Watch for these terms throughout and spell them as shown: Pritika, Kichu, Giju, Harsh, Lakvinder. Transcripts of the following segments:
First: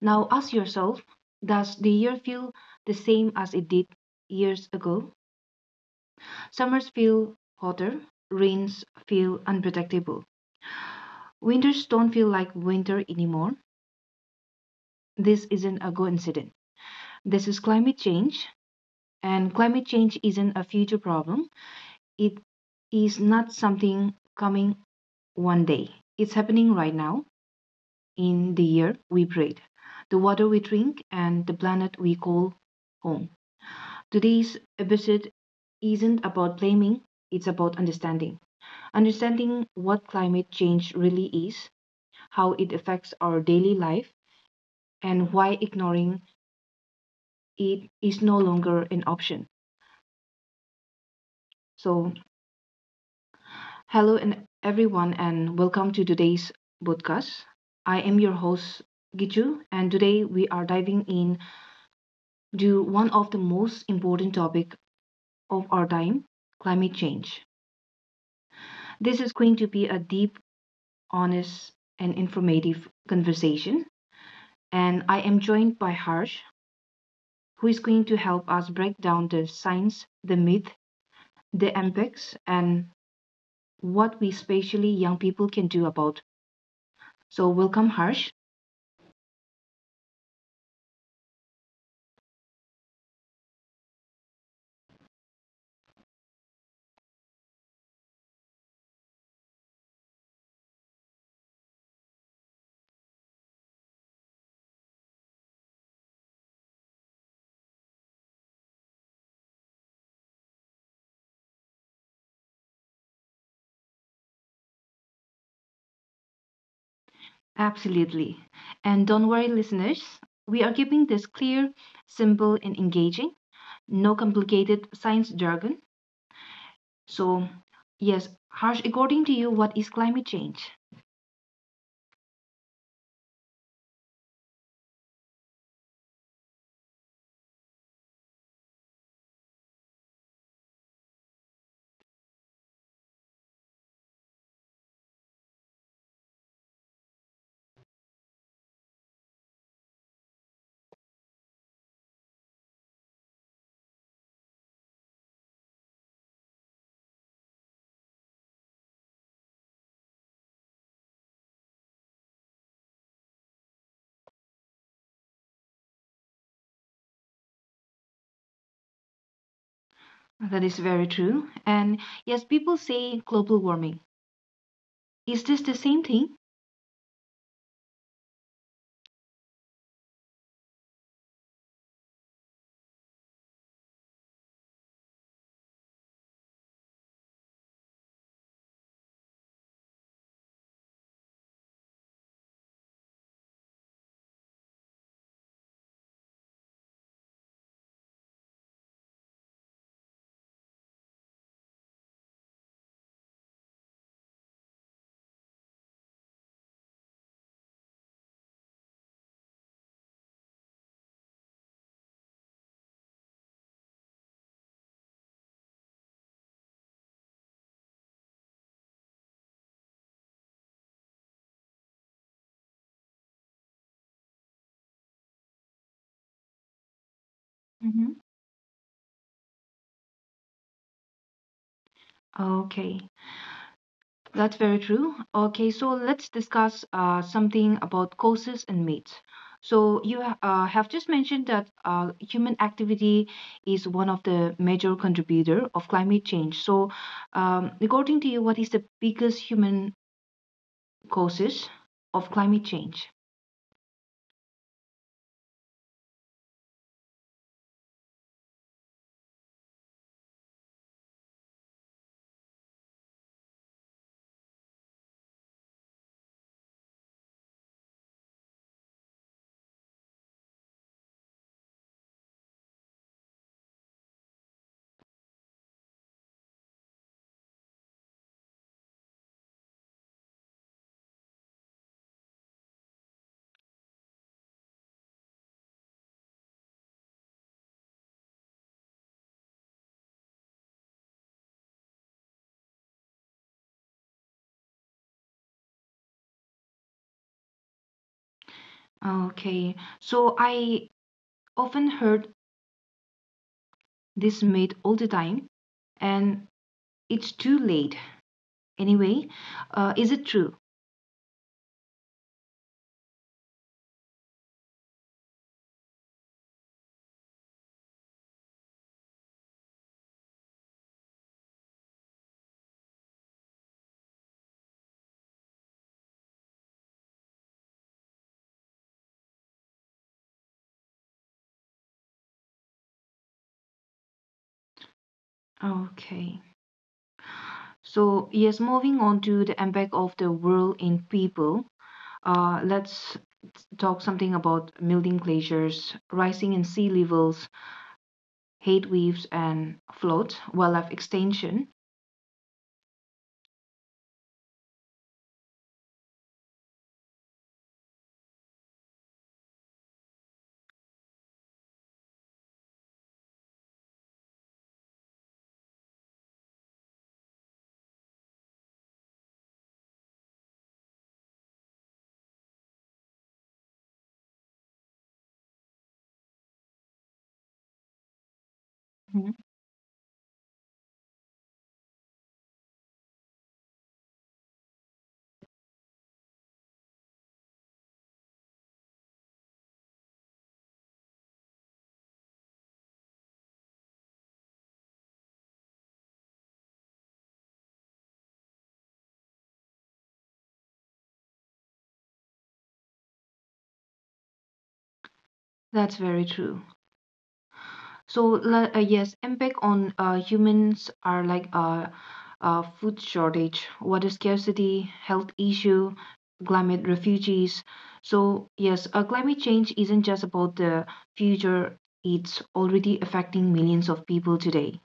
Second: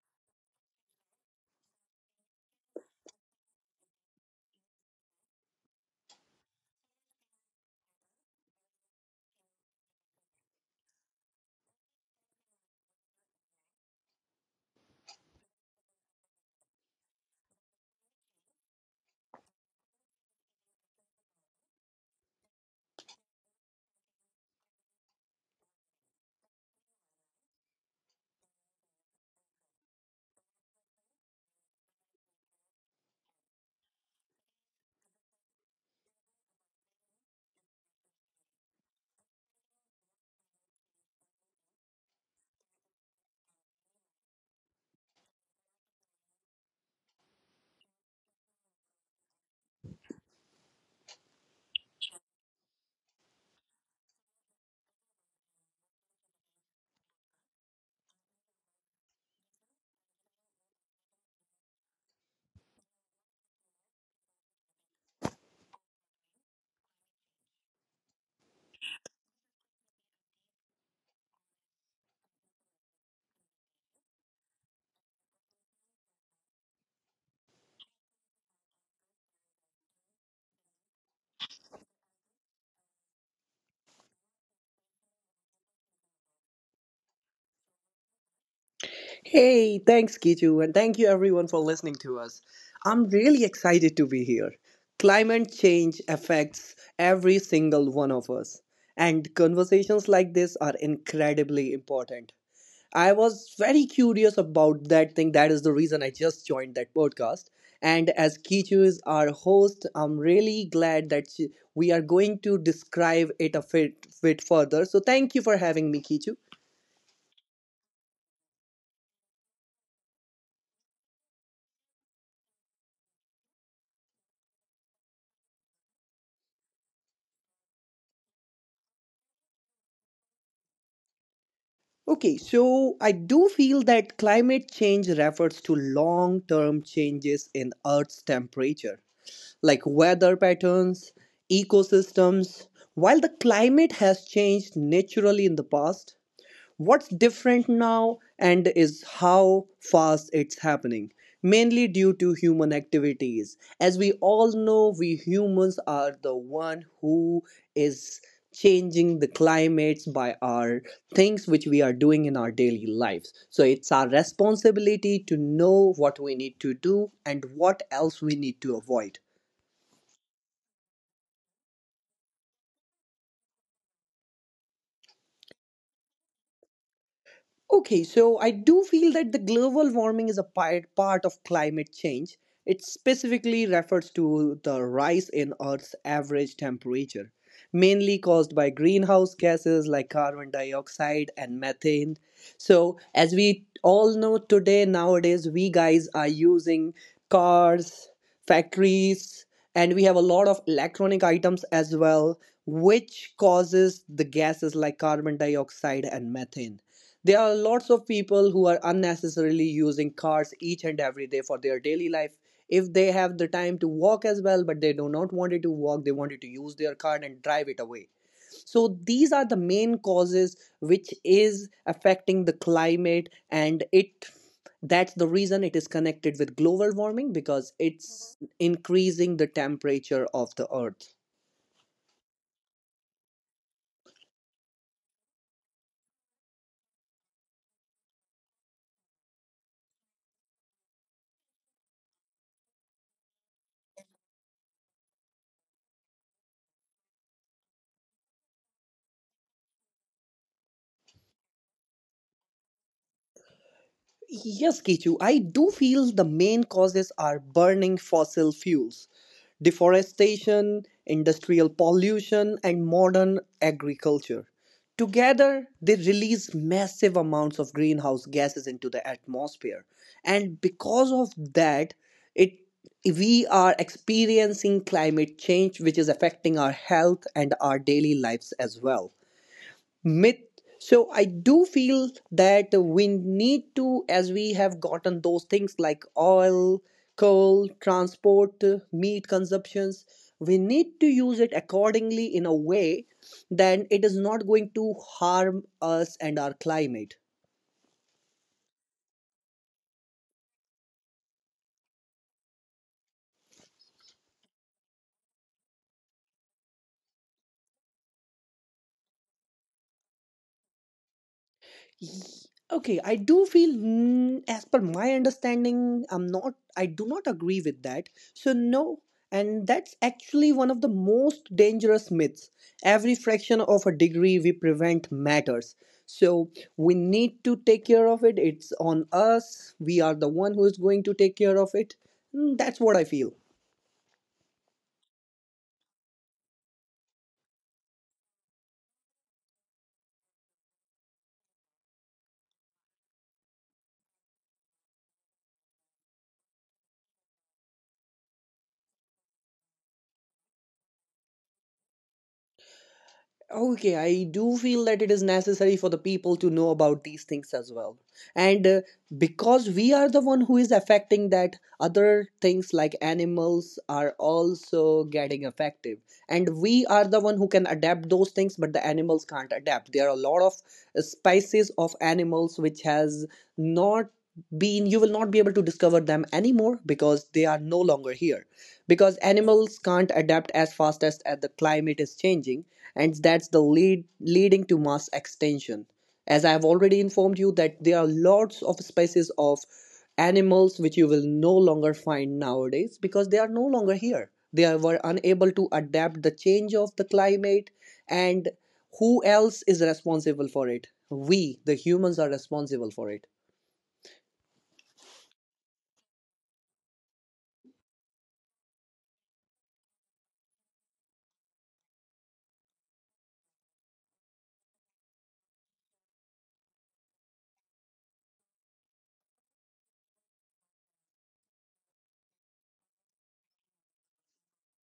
Now ask yourself, does the year feel the same as it did years ago? Summers feel hotter, rains feel unpredictable, winters don't feel like winter anymore. This isn't a coincidence. This is climate change, and climate change isn't a future problem. It is not something coming one day. It's happening right now in the year we breathe, the water we drink, and the planet we call home. Today's episode isn't about blaming, it's about understanding. Understanding what climate change really is, how it affects our daily life, and why ignoring it is no longer an option. So, hello and everyone, and welcome to today's podcast. I am your host Giju, and today we are diving in to one of the most important topic of our time, climate change. This is going to be a deep honest, and informative conversation. And I am joined by Harsh, who is going to help us break down the science, the myth, the impacts, and what we, especially young people, can do about. So, welcome, Harsh. Hey, thanks, Kichu, and thank you everyone for listening to us. I'm really excited to be here. Climate change affects every single one of us, and conversations like this are incredibly important. I was very curious about that thing. That is the reason I just joined that podcast. And as Kichu is our host, I'm really glad that we are going to describe it a bit further. So thank you for having me, Kichu. Absolutely. And don't worry, listeners, we are keeping this clear, simple, and engaging. No complicated science jargon. So, yes, Harsh, according to you, what is climate change? Okay, so I do feel that climate change refers to long term changes in Earth's temperature, like weather patterns, ecosystems. While the climate has changed naturally in the past, what's different now and is how fast it's happening, mainly due to human activities. As we all know, we humans are the one who is changing the climates by our things which we are doing in our daily lives. So it's our responsibility to know what we need to do and what else we need to avoid. That is very true. And yes, people say global warming, is this the same thing? Okay, so I do feel that the global warming is a part of climate change. It specifically refers to the rise in Earth's average temperature, mainly caused by greenhouse gases like carbon dioxide and methane. So, as we all know today, nowadays, we guys are using cars, factories, and we have a lot of electronic items as well, which causes the gases like carbon dioxide and methane. There are lots of people who are unnecessarily using cars each and every day for their daily life. If they have the time to walk as well, but they do not want it to walk, they wanted to use their car and drive it away. So these are the main causes which is affecting the climate, and it that's the reason it is connected with global warming because Hmm. it's increasing the temperature of the earth. Okay, that's very true. Okay, so let's discuss something about causes and myths. So you have just mentioned that human activity is one of the major contributor of climate change. So, according to you, what is the biggest human causes of climate change? Yes, Kichu, I do feel the main causes are burning fossil fuels, deforestation, industrial pollution, and modern agriculture. Together, they release massive amounts of greenhouse gases into the atmosphere. And because of that, it we are experiencing climate change, which is affecting our health and our daily lives as well. Myth, so I do feel that we need to, as we have gotten those things like oil, coal, transport, meat consumptions, we need to use it accordingly in a way that it is not going to harm us and our climate. Okay, so I often heard this myth all the time, and it's too late. Anyway, is it true? Ye- Okay, I do feel, as per my understanding, I do not agree with that. So, no, and that's actually one of the most dangerous myths. Every fraction of a degree we prevent matters. So, we need to take care of it. It's on us. We are the one who is going to take care of it. Mm, that's what I feel. Okay. So, yes, moving on to the impact of the world in people, let's talk something about melting glaciers, rising in sea levels, heat waves, and floods, wildlife extinction. Okay, I do feel that it is necessary for the people to know about these things as well. And because we are the one who is affecting that, other things like animals are also getting affected. And we are the one who can adapt those things, but the animals can't adapt. There are a lot of species of animals which has not been, you will not be able to discover them anymore because they are no longer here, because Mhm. animals can't adapt as fast as the climate is changing, and that's the leading to mass extinction. As I have already informed you that there are lots of species of animals which you will no longer find nowadays because they are no longer here. They were unable to adapt the change of the climate. And who else is responsible for it? We, the humans, are responsible for it. That's very true. So yes, impact on humans are like food shortage, water scarcity, health issue, climate refugees. So yes, climate change isn't just about the future; it's already affecting millions of people today.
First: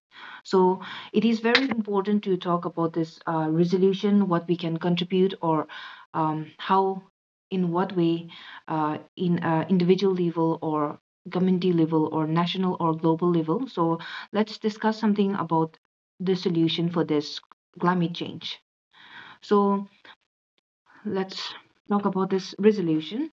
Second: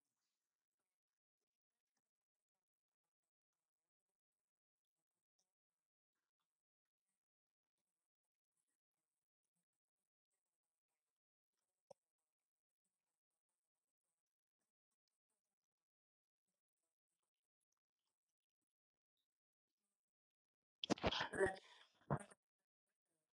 So it is very important to talk about this resolution, what we can contribute, or how, in what way, in individual level or community level or national or global level. So let's discuss something about the solution for this climate change. So let's talk about this resolution.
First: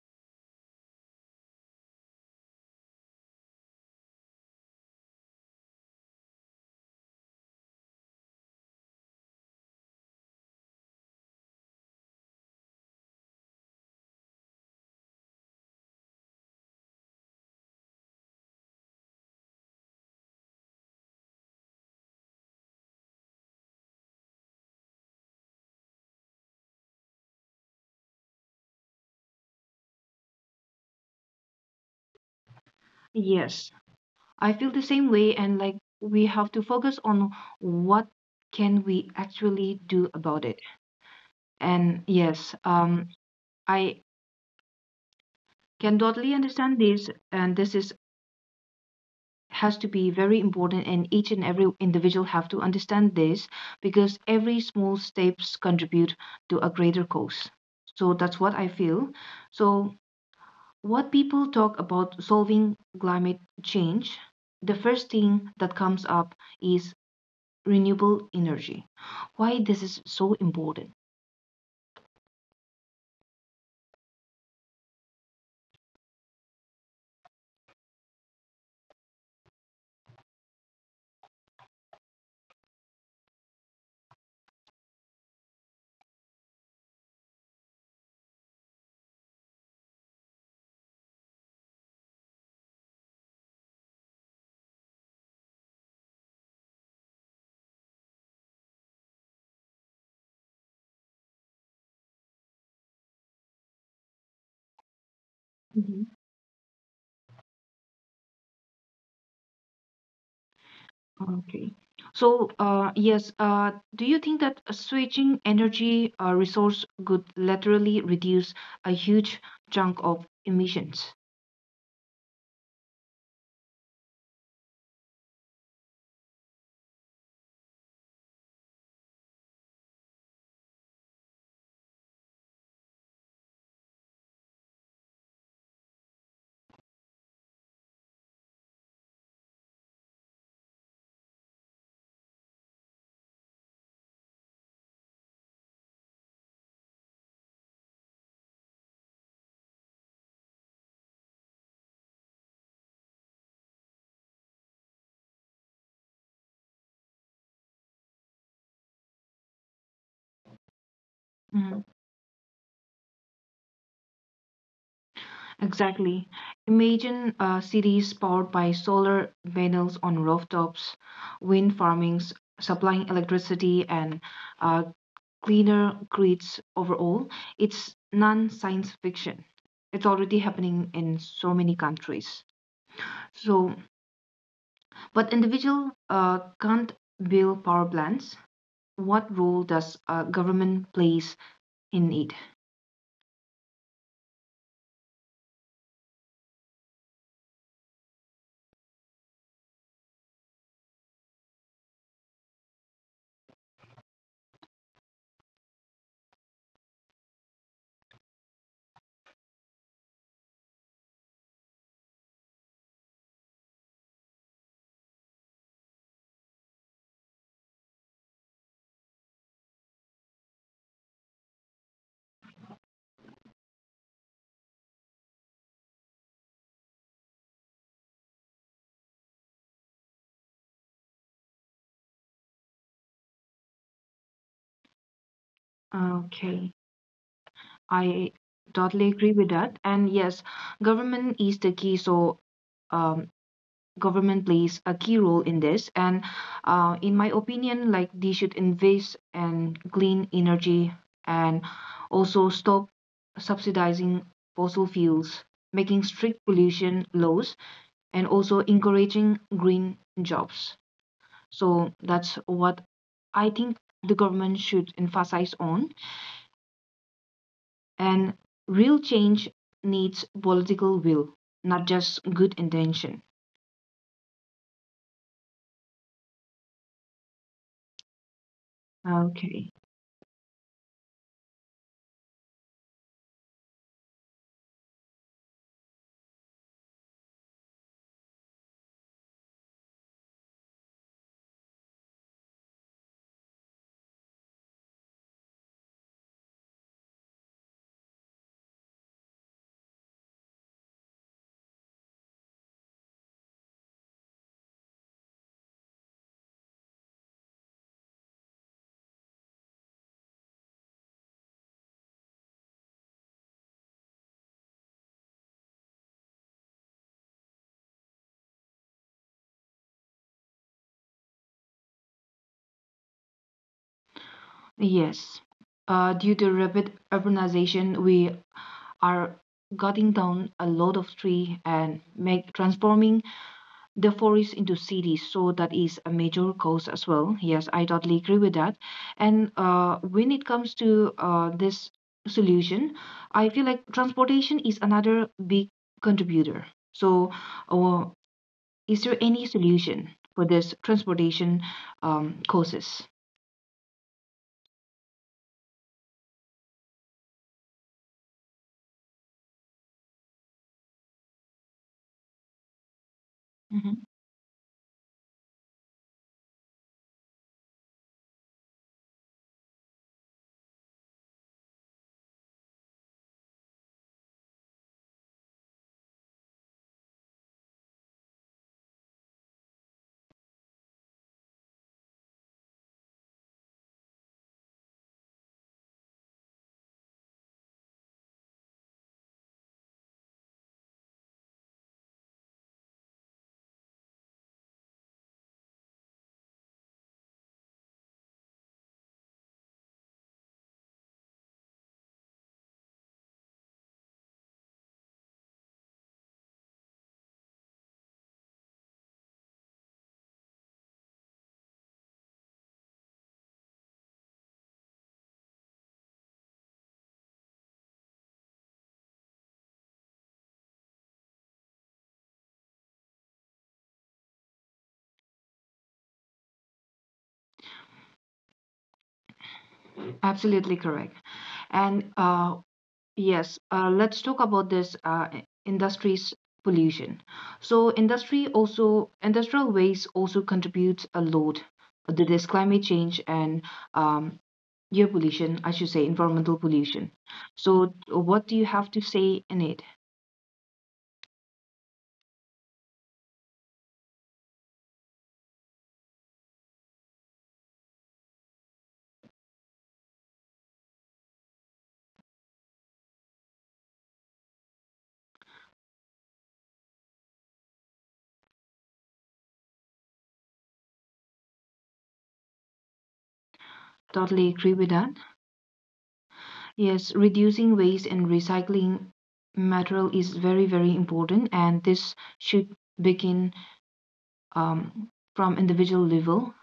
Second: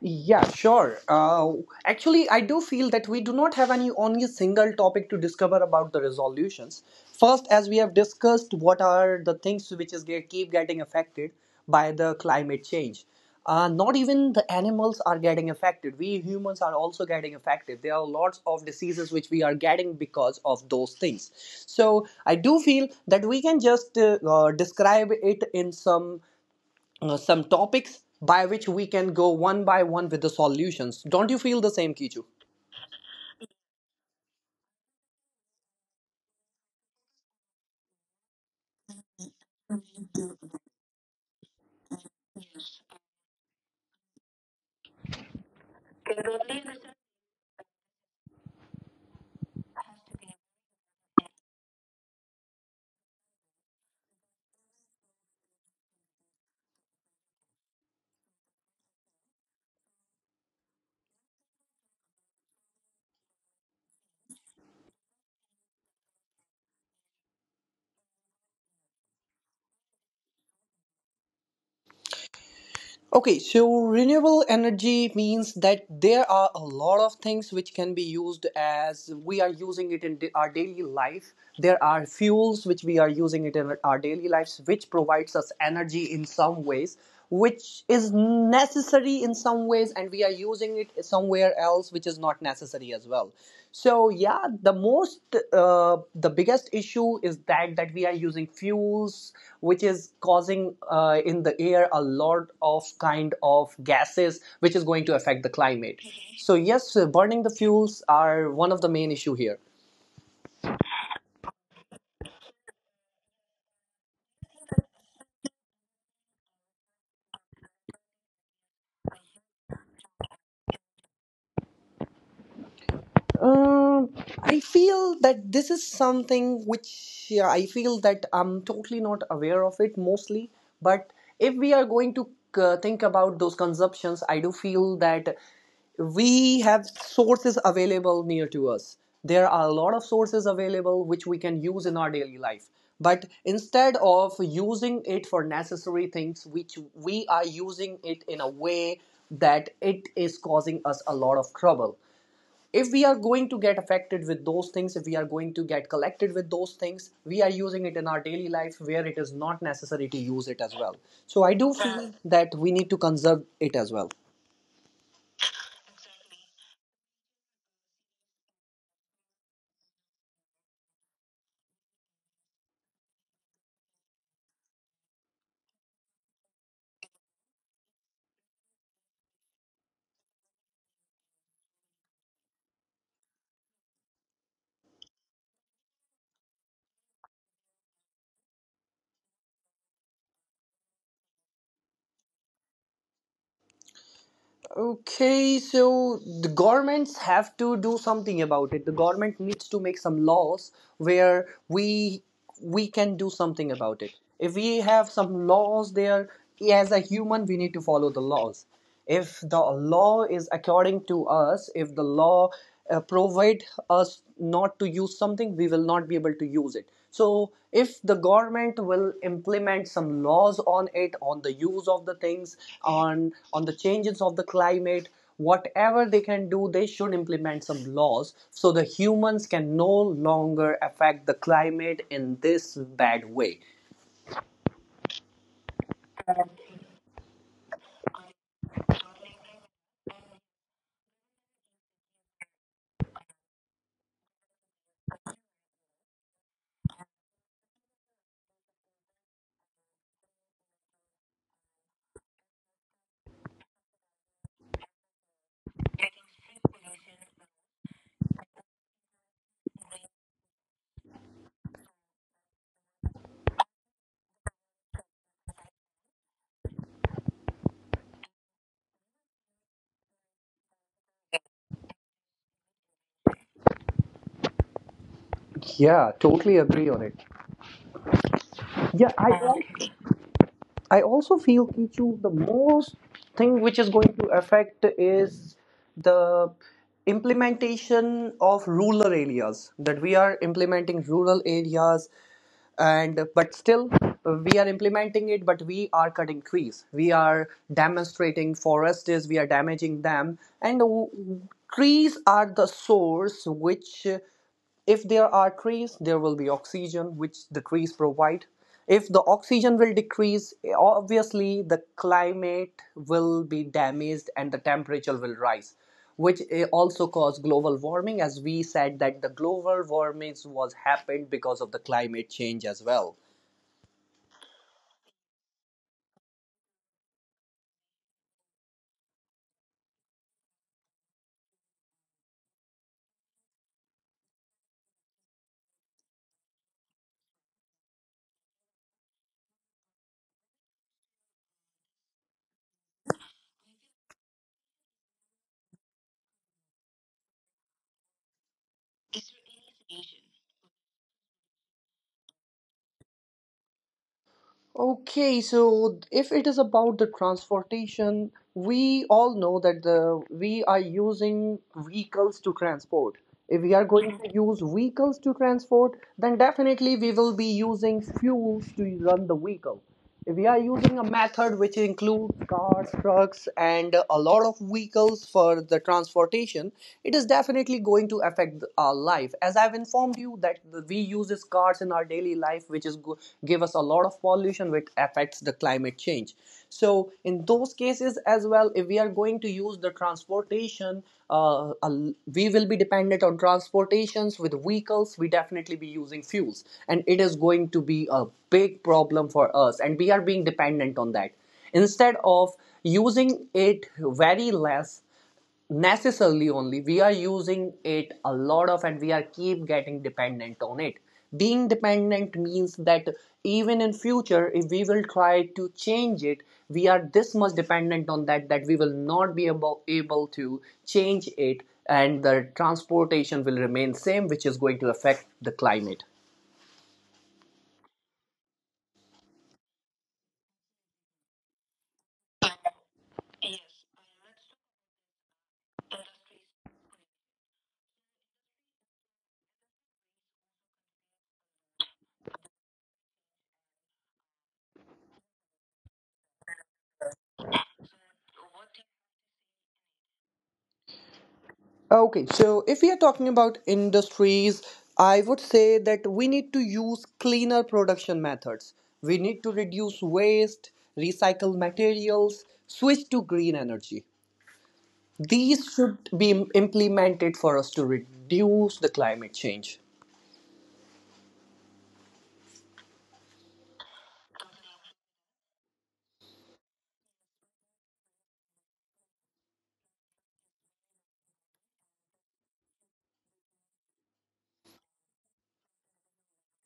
Yeah, sure. Actually, I do feel that we do not have any only single topic to discover about the resolutions. First, as we have discussed, what are the things which keep getting affected by the climate change? Not even the animals are getting affected. We humans are also getting affected. There are lots of diseases which we are getting because of those things. So I do feel that we can just describe it in some topics by which we can go one by one with the solutions. Don't you feel the same, Kichu? Yes, I feel the same way and like we have to focus on what can we actually do about it. And yes, I can totally understand this and this is has to be very important and each and every individual have to understand this because every small steps contribute to a greater cause. So that's what I feel. So what people talk about solving climate change, the first thing that comes up is renewable energy. Why this is so important? Okay, so renewable energy means that there are a lot of things which can be used as we are using it in our daily life. There are fuels which we are using it in our daily lives, which provides us energy in some ways, which is necessary in some ways, and we are using it somewhere else which is not necessary as well. So yeah, the most uh, the biggest issue is that we are using fuels which is causing in the air a lot of kind of gases which is going to affect the climate. So yes, burning the fuels are one of the main issue here. Okay. So, yes, do you think that switching energy resource could laterally reduce a huge chunk of emissions? Um, I feel that this is something which, yeah, I feel that I'm totally not aware of it mostly. But if we are going to think about those consumptions, I do feel that we have sources available near to us. There are a lot of sources available which we can use in our daily life. But instead of using it for necessary things, which we are using it in a way that it is causing us a lot of trouble. If we are going to get affected with those things, if we are going to get collected with those things, we are using it in our daily life where it is not necessary to use it as well. So I do Mhm. feel that we need to conserve it as well. Exactly. Imagine cities powered by solar panels on rooftops, wind farmings supplying electricity and uh, cleaner grids overall. It's non-science fiction. It's already happening in so many countries. So, but individual can't build power plants. What role does government plays in it? Okay, so the governments have to do something about it. The government needs to make some laws where we can do something about it. If we have some laws there, as a human we need to follow the laws. If the law is according to us, if the law provide us not to use something, we will not be able to use it. So if the government will implement some laws on it, on the use of the things, on the changes of the climate, whatever they can do, they should implement some laws so the humans can no longer affect the climate in this bad way. Okay, I totally agree with that. And yes, government is the key. So um, government plays a key role in this. And in my opinion, like they should invest in clean energy and also stop subsidizing fossil fuels, making strict pollution laws, and also encouraging green jobs. So that's what I think the government should emphasize on. And real change needs political will, not just good intention. Yeah, totally agree on it. Yeah. Okay. I also feel, Kichu, the most thing which is going to affect is the implementation of rural areas, that we are implementing rural areas, and but still we are implementing it, but we are cutting trees, we are demonstrating forests, we are damaging them, and trees are the source which, if there are trees, there will be oxygen, which the trees provide. If the oxygen will decrease, obviously the climate will be damaged and the temperature will rise, which also cause global warming. As we said that the global warming was happened because of the climate change as well. Yes. Due to rapid urbanization, we are cutting down a lot of tree and make transforming the forest into cities. So that is a major cause as well. Yes, I totally agree with that. And when it comes to this solution, I feel like transportation is another big contributor. So, uh, is there any solution for this transportation causes? Okay, so if it is about the transportation, we all know that the we are using vehicles to transport. If we are Mhm. going to use vehicles to transport, then definitely we will be using fuels to run the vehicle. We are using a method which includes cars, trucks, and a lot of vehicles for the transportation. It is definitely going to affect our life, as I've informed you that we use these cars in our daily life which is give us a lot of pollution which affects the climate change. So in those cases as well, if we are going to use the transportation, we will be dependent on transportations with vehicles. We definitely be using fuels, and it is going to be a big problem for us, and we are being dependent on that, instead of using it very less necessarily. Only we are using it a lot of, and we are keep getting dependent on it. Being dependent means that even in future if we will try to change it, we are this much dependent on that, that we will not be able to change it, and the transportation will remain same, which is going to affect the climate. Absolutely correct. And yes, let's talk about this industries pollution. So industry also industrial waste also contributes a lot to this climate change and um, air pollution, I should say, environmental pollution. So what do you have to say in it? Okay, so if we are talking about industries, I would say that we need to use cleaner production methods. We need to reduce waste, recycle materials, switch to green energy. These should be implemented for us to reduce the climate change. Totally agree with that. Yes, reducing waste and recycling material is very, very important, and this should begin um, from individual level,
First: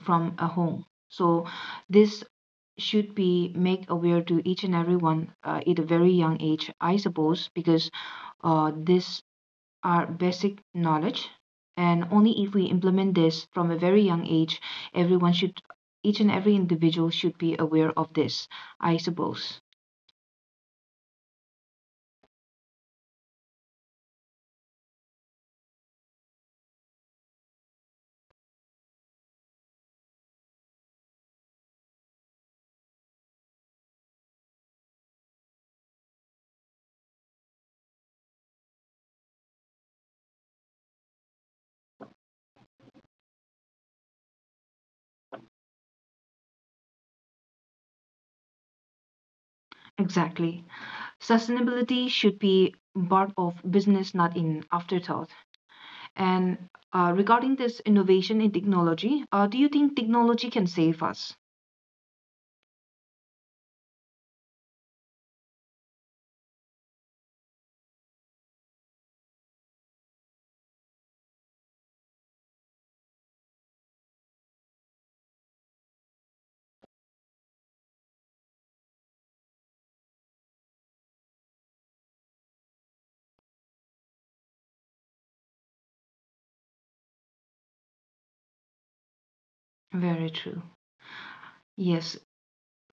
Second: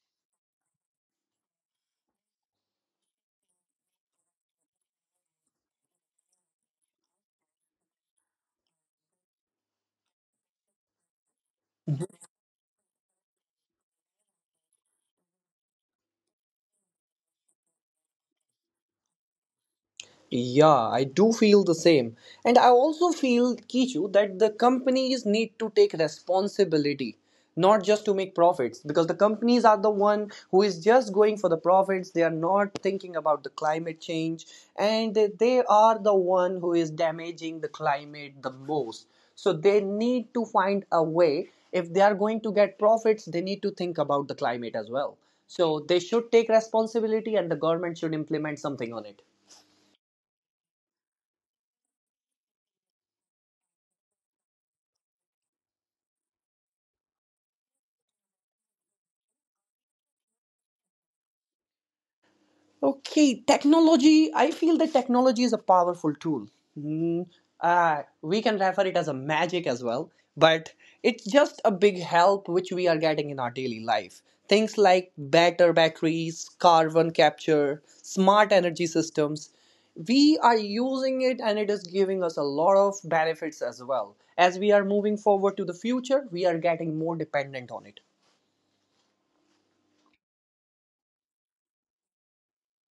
from a home. So this should be make aware to each and everyone at a very young age, I suppose, because this are basic knowledge, and only if we implement this from a very young age, everyone should, each and every individual should be aware of this, I suppose. Yeah, I do feel the same. And I also feel, Kichu, that the companies need to take responsibility, not just to make profits, because the companies are the one who is just going for the profits. They are not thinking about the climate change, and they are the one who is damaging the climate the most. So they need to find a way. If they are going to get profits, they need to think about the climate as well. So they should take responsibility, and the government should implement something on it. Exactly. Sustainability should be part of business, not in afterthought. And regarding this innovation in technology, do you think technology can save us? Okay, technology. I feel that technology is a powerful tool. Hmm, we can refer it as a magic as well, but it's just a big help which we are getting in our daily life. Things like better batteries, carbon capture, smart energy systems. We are using it and it is giving us a lot of benefits as well. As we are moving forward to the future, we are getting more dependent on it. Very true. Yes,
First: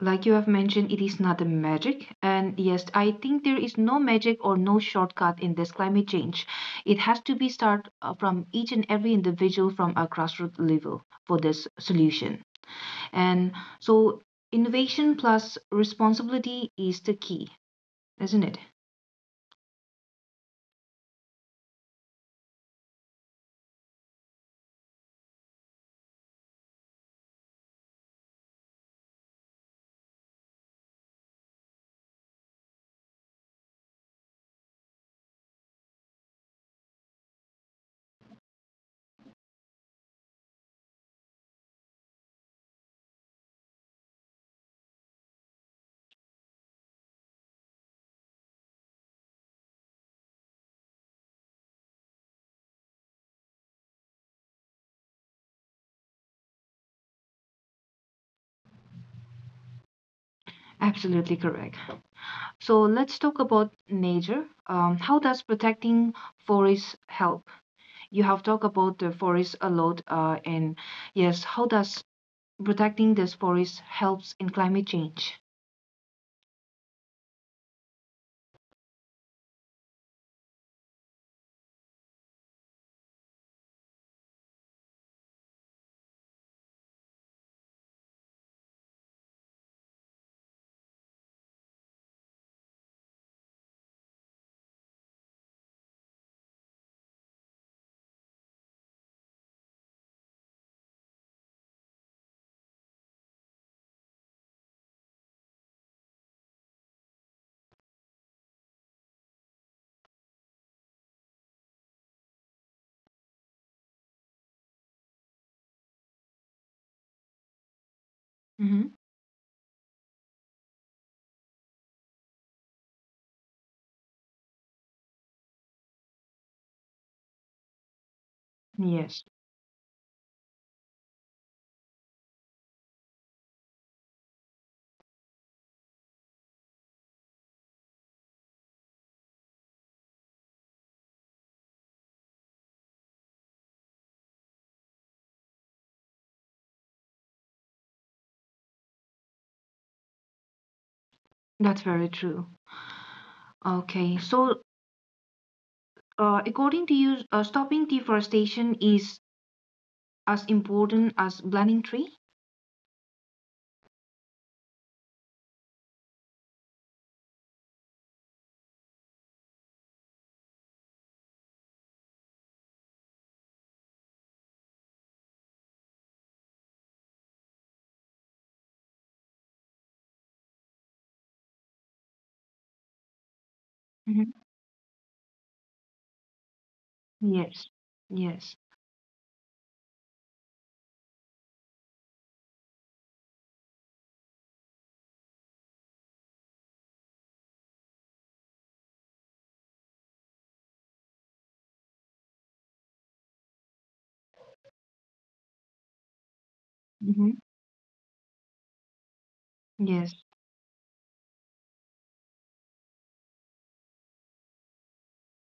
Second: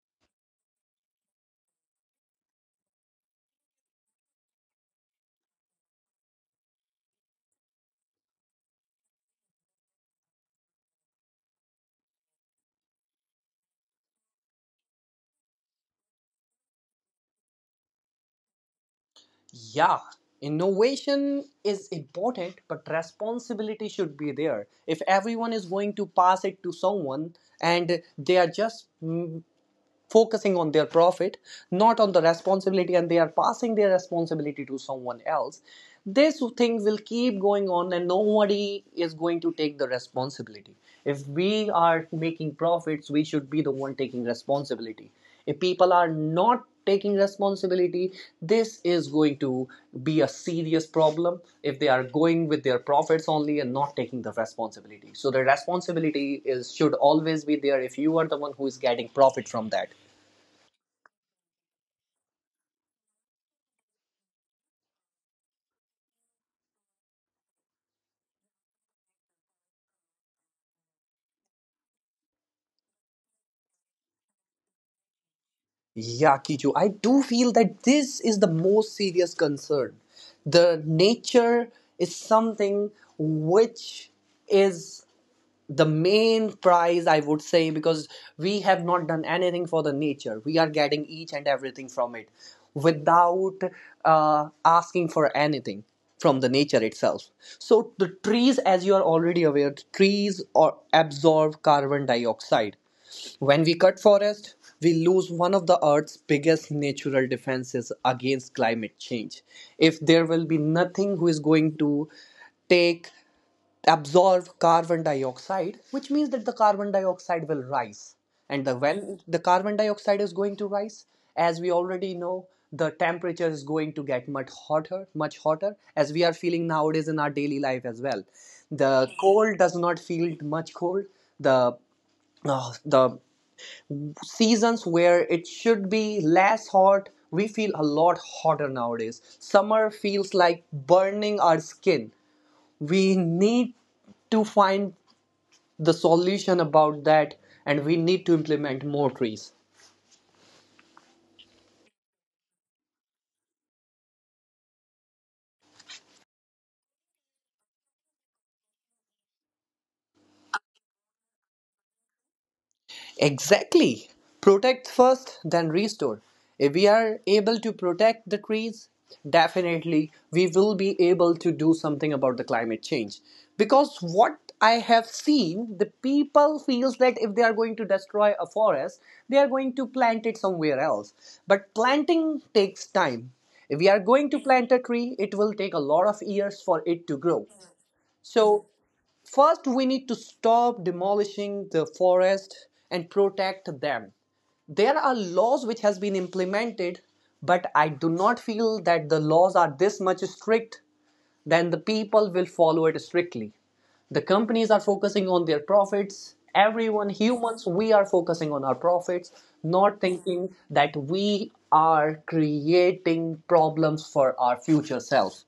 like you have mentioned, it is not a magic. And yes, I think there is no magic or no shortcut in this climate change. It has to be start from each and every individual from a grassroots level for this solution. And so innovation plus responsibility is the key, isn't it? Yeah, innovation is important, but responsibility should be there. If everyone is going to pass it to someone and they are just focusing on their profit, not on the responsibility, and they are passing their responsibility to someone else, this thing will keep going on and nobody is going to take the responsibility. If we are making profits, we should be the one taking responsibility. If people are not taking responsibility, this is going to be a serious problem if they are going with their profits only and not taking the responsibility. So the responsibility is should always be there if you are the one who is getting profit from that. Absolutely correct. So let's talk about nature. How does protecting forests help? You have talked about the forest a lot, and yes, how does protecting this forest helps in climate change? Yeah, Kichu, I do feel that this is the most serious concern. The nature is something which is the main prize, I would say, because we have not done anything for the nature. We are getting each and everything from it without asking for anything from the nature itself. So the trees, as you are already aware, trees or absorb carbon dioxide. When we cut forest, we lose one of the Earth's biggest natural defenses against climate change. If there will be nothing who is going to take absorb carbon dioxide, which means that the carbon dioxide will rise. And the Hmm. when the carbon dioxide is going to rise, as we already know, the temperature is going to get much hotter, much hotter, as we are feeling nowadays in our daily life as well. The Yes, cold does not feel much cold. The uh, the seasons where it should be less hot, we feel a lot hotter nowadays. Summer feels like burning our skin. We need to find the solution about that, and we need to implement more trees. that's very true. Okay, so according to you, stopping deforestation is as important as planting tree? Exactly. Protect first, then restore. If we are able to protect the trees, definitely we will be able to do something about the climate change. Because what I have seen, the people feels that if they are going to destroy a forest, they are going to plant it somewhere else. But planting takes time. If we are going Hmm. to plant a tree, it will take a lot of years for it to grow. Yes, yes, So first, we need to stop demolishing the forest and protect them. There are laws which has been implemented, but I do not feel that the laws are this much strict then the people will follow it strictly. The companies are focusing on their profits. Everyone, hmm, humans, we are focusing on our profits, not yes, thinking that we are creating problems for our future self.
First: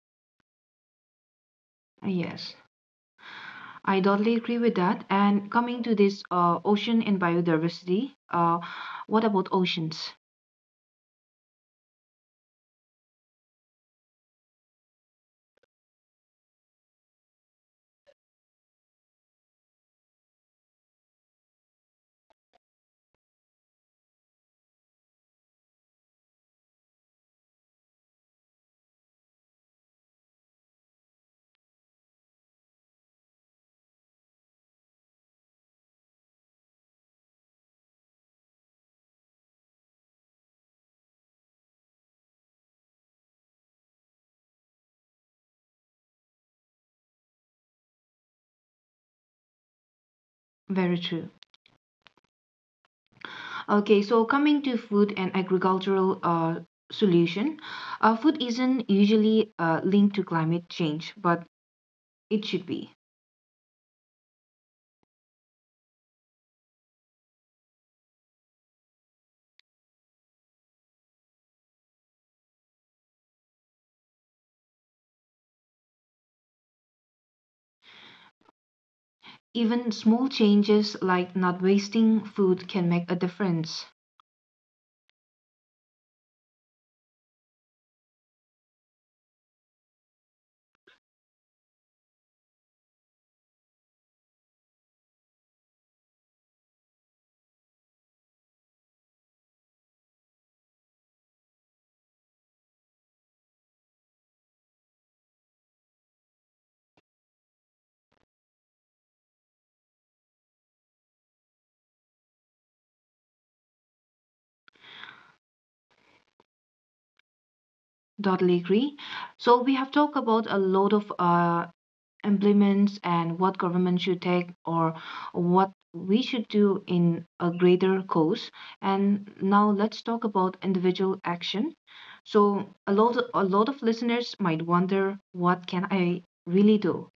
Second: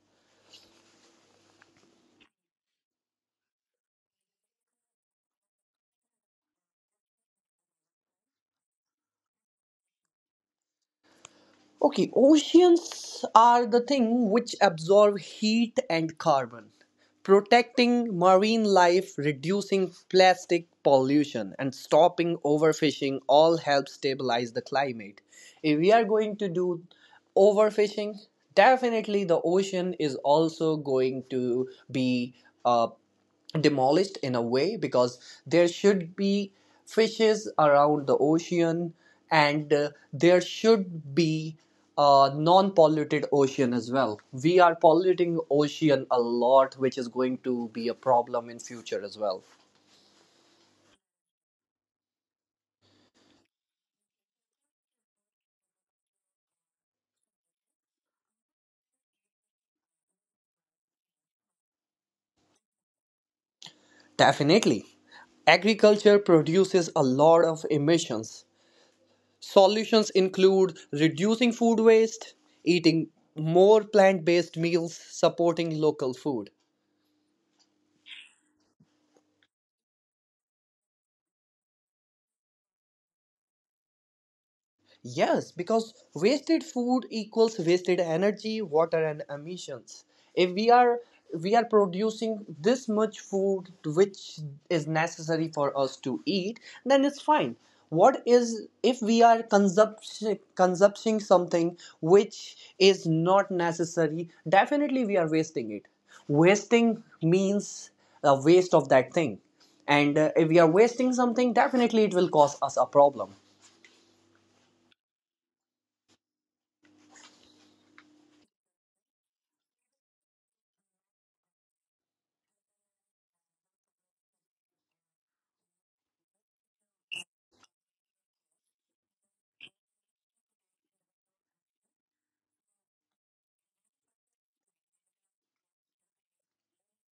yes. I totally agree with that. And coming to this ocean and biodiversity, what about oceans? Okay, oceans are the thing which absorb heat and carbon, protecting marine life, reducing plastic pollution, and stopping overfishing all help stabilize the climate. If we are going to do overfishing, definitely the ocean is also going to be uh, demolished in a way, because there should be fishes around the ocean, and there should be a non-polluted ocean as well. We are polluting ocean a lot, which is going to be a problem in future as well. Very true. Okay, so coming to food and agricultural solution, food isn't usually linked to climate change, but it should be. Definitely agriculture produces a lot of emissions. Solutions include reducing food waste, eating more plant-based meals, supporting local food. Even small changes like not wasting food can make a difference. Yes, because wasted food equals wasted energy, water, and emissions. If we are We are producing this much food which is necessary for us to eat, then it's fine. What is if we are consuming something which is not necessary? Definitely, we are wasting it. Wasting means a waste of that thing. And if we are wasting something, definitely it will cause us a problem. Totally agree. So we have talked about a lot of implements and what government should take or what we should do in a greater cause. And now let's talk about individual action. So a lot of listeners might wonder, what can I really do?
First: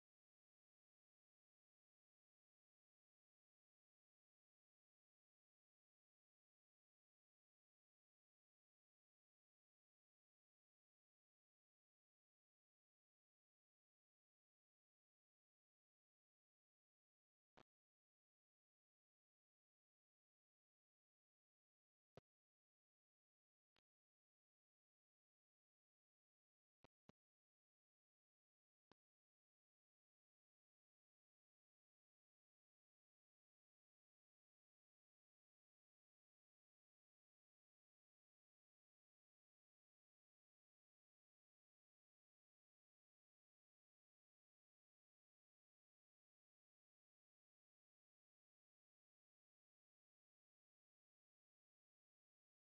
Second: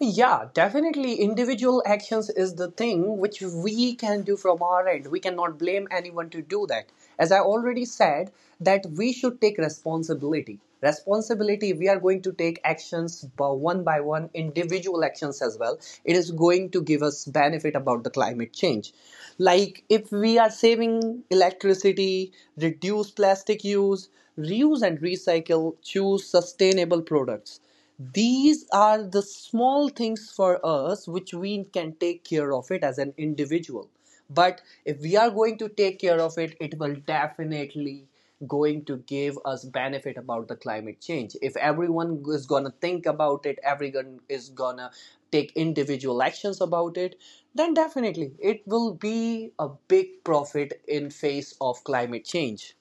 Yeah, definitely. Individual actions is the thing which we can do from our end. We cannot blame anyone to do that. As I already said, that we should take responsibility. Responsibility, we are going to take actions by one, individual actions as well. It is going to give us benefit about the climate change. Like if we are saving electricity, reduce plastic use, reuse and recycle, choose sustainable products, these are the small things for us which we can take care of it as an individual. But if we are going to take care of it, it will definitely going to give us benefit about the climate change. If everyone is going to think about it, everyone is going to take individual actions about it, then definitely it will be a big profit in face of climate change.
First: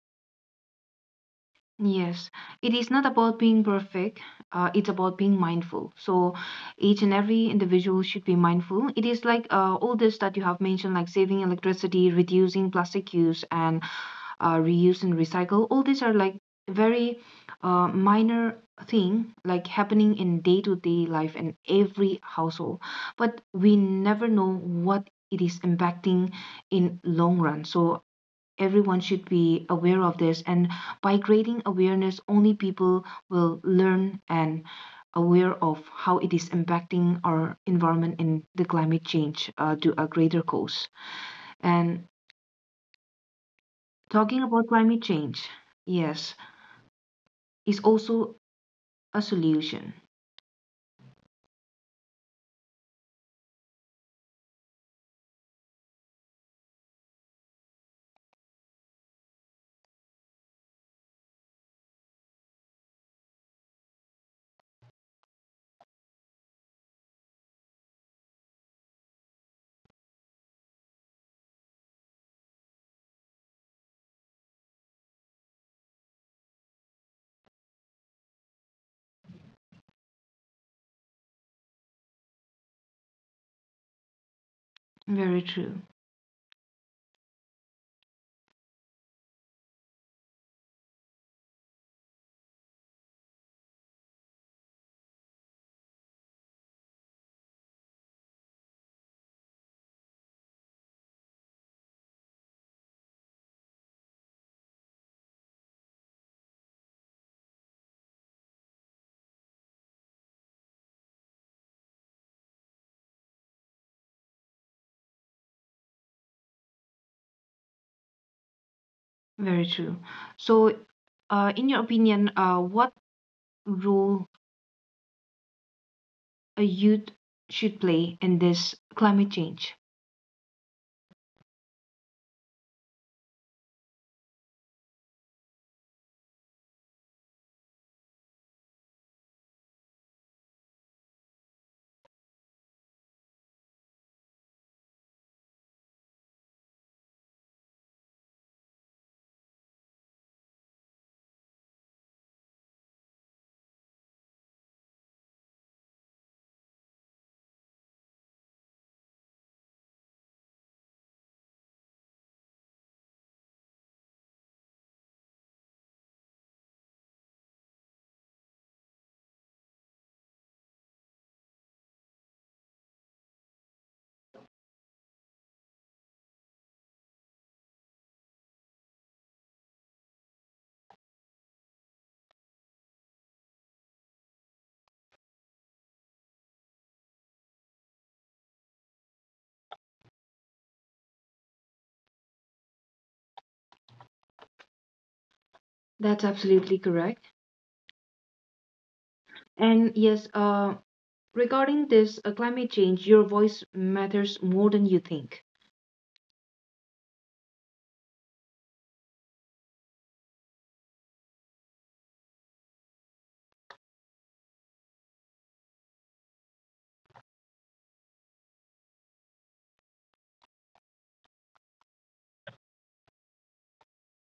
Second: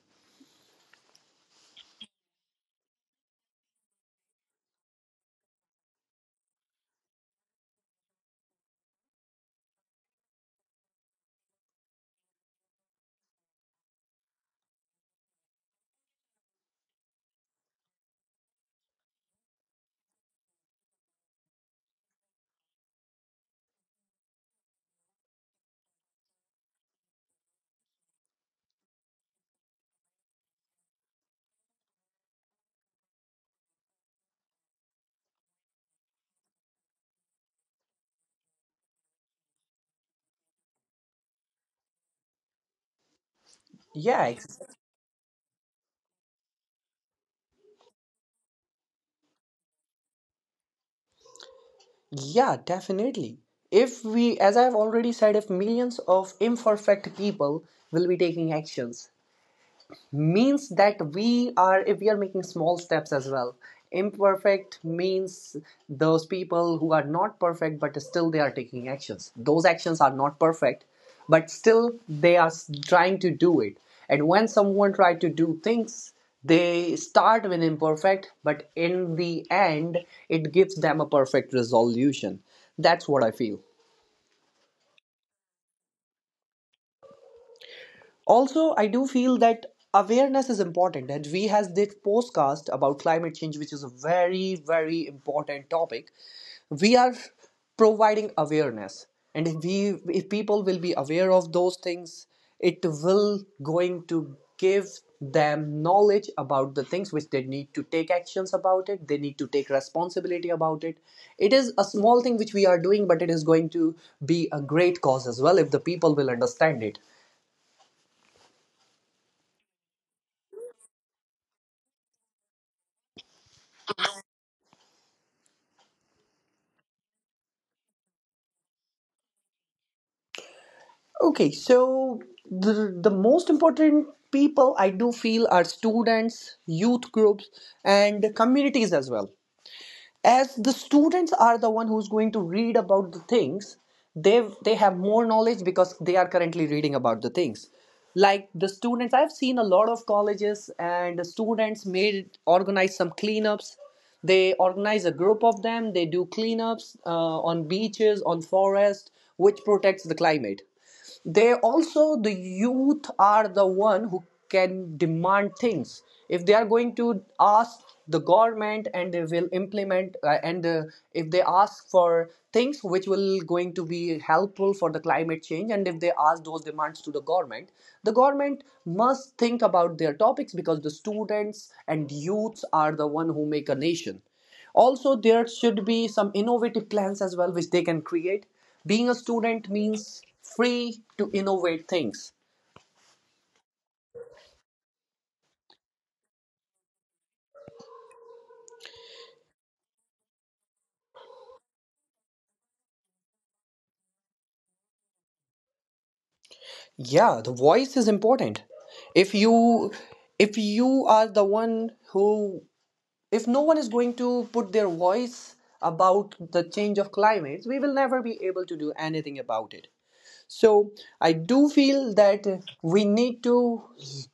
Yes, it is not about being perfect. It's about being mindful. So each and every individual should be mindful. It is like all this that you have mentioned, like saving electricity, reducing plastic use, and reuse and recycle, all these are like very minor thing like happening in day-to-day life in every household, but we never know what it is impacting in long run. So everyone should be aware of this, and by creating awareness only people will learn and aware of how it is impacting our environment in the climate change to a greater cause. And Yeah. talking about climate change, yes, is also a solution. Yeah, definitely. If we, as I've already said, if millions of imperfect people will be taking actions, means that we are if we are making small steps as well. Imperfect means those people who are not perfect but still they are taking actions. Those actions are not perfect, but still they are trying to do it. And when someone tries to do things, they start with imperfect, but in the end it gives them a perfect resolution. That's what I feel. Very true. Also, I do feel that awareness is important, and we has this podcast about climate change, which is a very, very important topic. We are providing awareness, and if people will be aware of those things, it will going to give them knowledge about the things which they need to take actions about it, they need to take responsibility about it. It is a small thing which we are doing, but it is going to be a great cause as well if the people will understand it. Very true. So, in your opinion, what role a youth should play in this climate change? Okay, so the most important people I do feel are students, youth groups, and communities as well. As the students are the one who's going to read about the things, they have more knowledge because they are currently reading about the things. Like the students, I've seen a lot of colleges, and the students made organize some cleanups. They organize a group of them. They do cleanups on beaches, on forest, which protects the climate. They also the youth are the one who can demand things. If they are going to ask the government, and they will implement and if they ask for things which will going to be helpful for the climate change, and if they ask those demands to the government, the government must think about their topics, because the students and youths are the one who make a nation. Also, there should be some innovative plans as well which they can create. Being a student means free to innovate things. That's absolutely correct. And yes, regarding this climate change, your voice matters more than you think. Yeah, the voice is important. If you if you are the one who if no one is going to put their voice about the change of climate, we will never be able to do anything about it. So I do feel that we need to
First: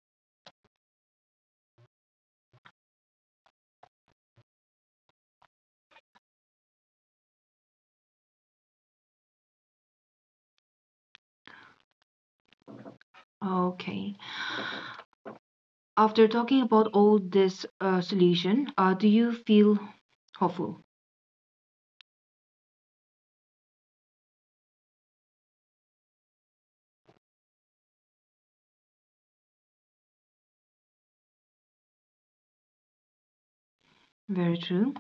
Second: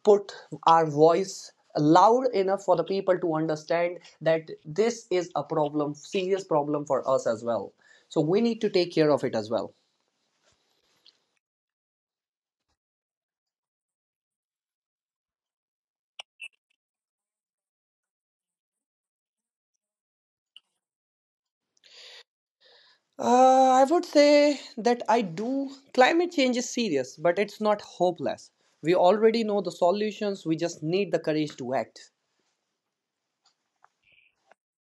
put our voice loud enough for the people to understand that this is a problem, serious problem for us as well. So we need to take care of it as well. Okay. After talking about all this solution, do you feel hopeful? I would say that I do. Climate change is serious, but it's not hopeless. We already know the solutions, we just need the courage to act. Very true.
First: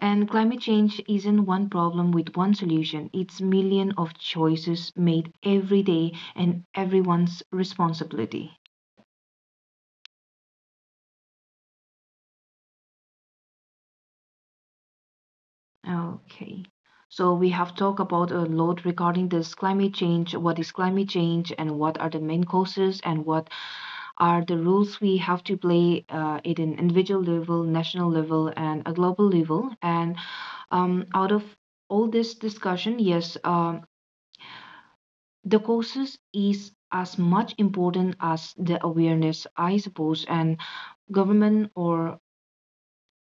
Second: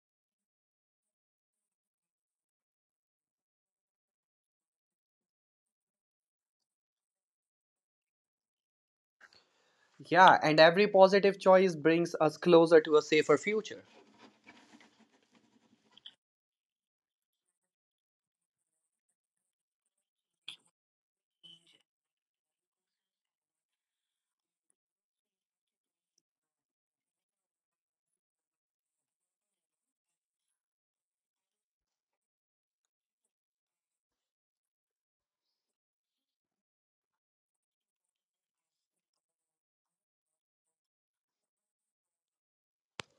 And climate change isn't one problem with one solution. It's million of choices made every day and everyone's responsibility. Yeah, and every positive choice brings us closer to a safer future. Okay. So we have talked about a lot regarding this climate change, what is climate change and what are the main causes and what are the rules we have to play at an individual level, national level and a global level. And out of all this discussion, yes, the causes is as much important as the awareness, I suppose, and government or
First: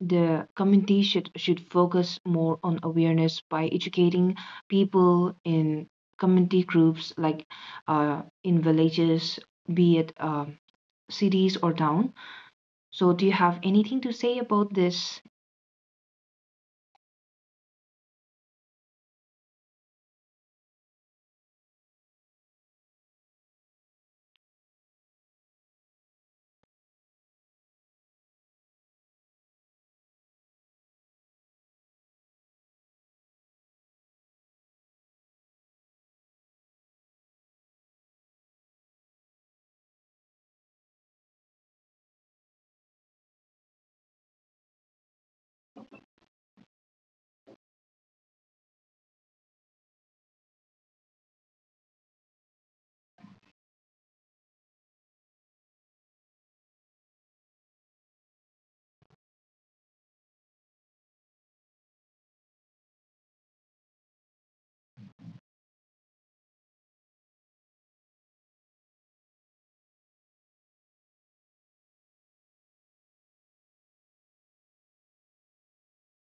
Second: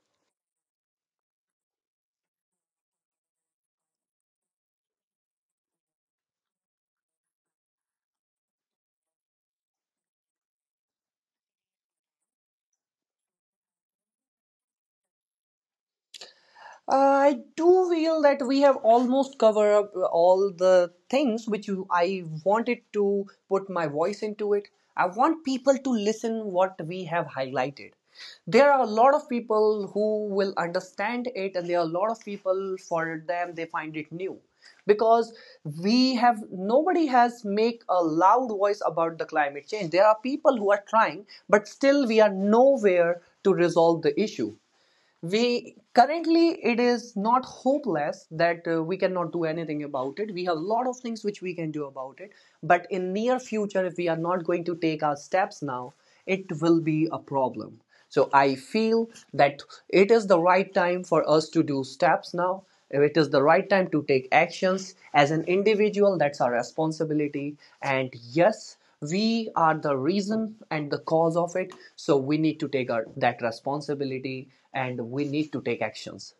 the community should focus more on awareness by educating people in community groups like in villages, be it cities or town. So, do you have anything to say about this? I do feel that we have almost covered up all the things which you- I wanted to put my voice into it. I want people to listen what we have highlighted. There are a lot of people who will understand it, and there are a lot of people for them they find it new, because we have nobody has make a loud voice about the climate change. There are people who are trying, but still we are nowhere to resolve the issue. We currently it is not hopeless that we cannot do anything about it. We have a lot of things which we can do about it. But in near future, if we are not going to take our steps now, it will be a problem. So I feel that it is the right time for us to do steps now. It is the right time to take actions as an individual. That's our responsibility. And yes, we are the reason and the cause of it, so we need to take our, that responsibility, and we need to take actions.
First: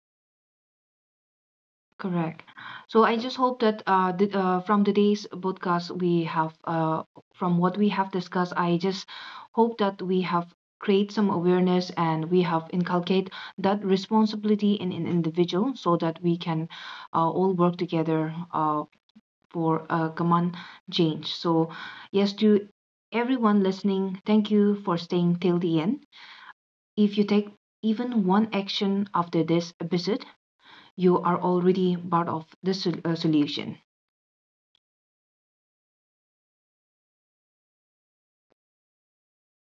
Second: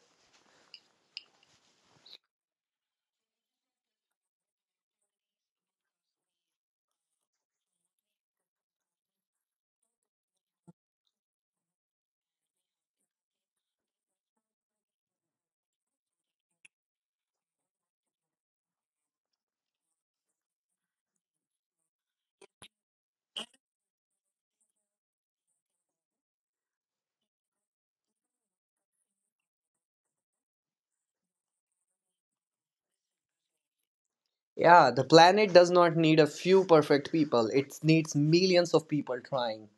Correct. So I just hope that from today's podcast we have from what we have discussed, I just hope that we have create some awareness and we have inculcate that responsibility in an individual so that we can all work together for a common change. So yes, to everyone listening, thank you for staying till the end. If you take even one action after this episode, you are already part of the solution. Yeah, the planet does not need a few perfect people, it needs millions of people trying.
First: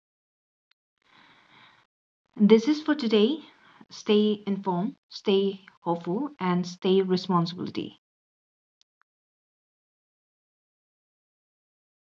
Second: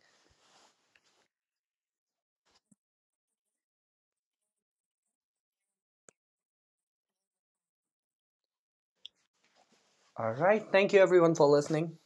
This is for today. Stay informed, stay hopeful, and stay responsible. All right, thank you everyone for listening.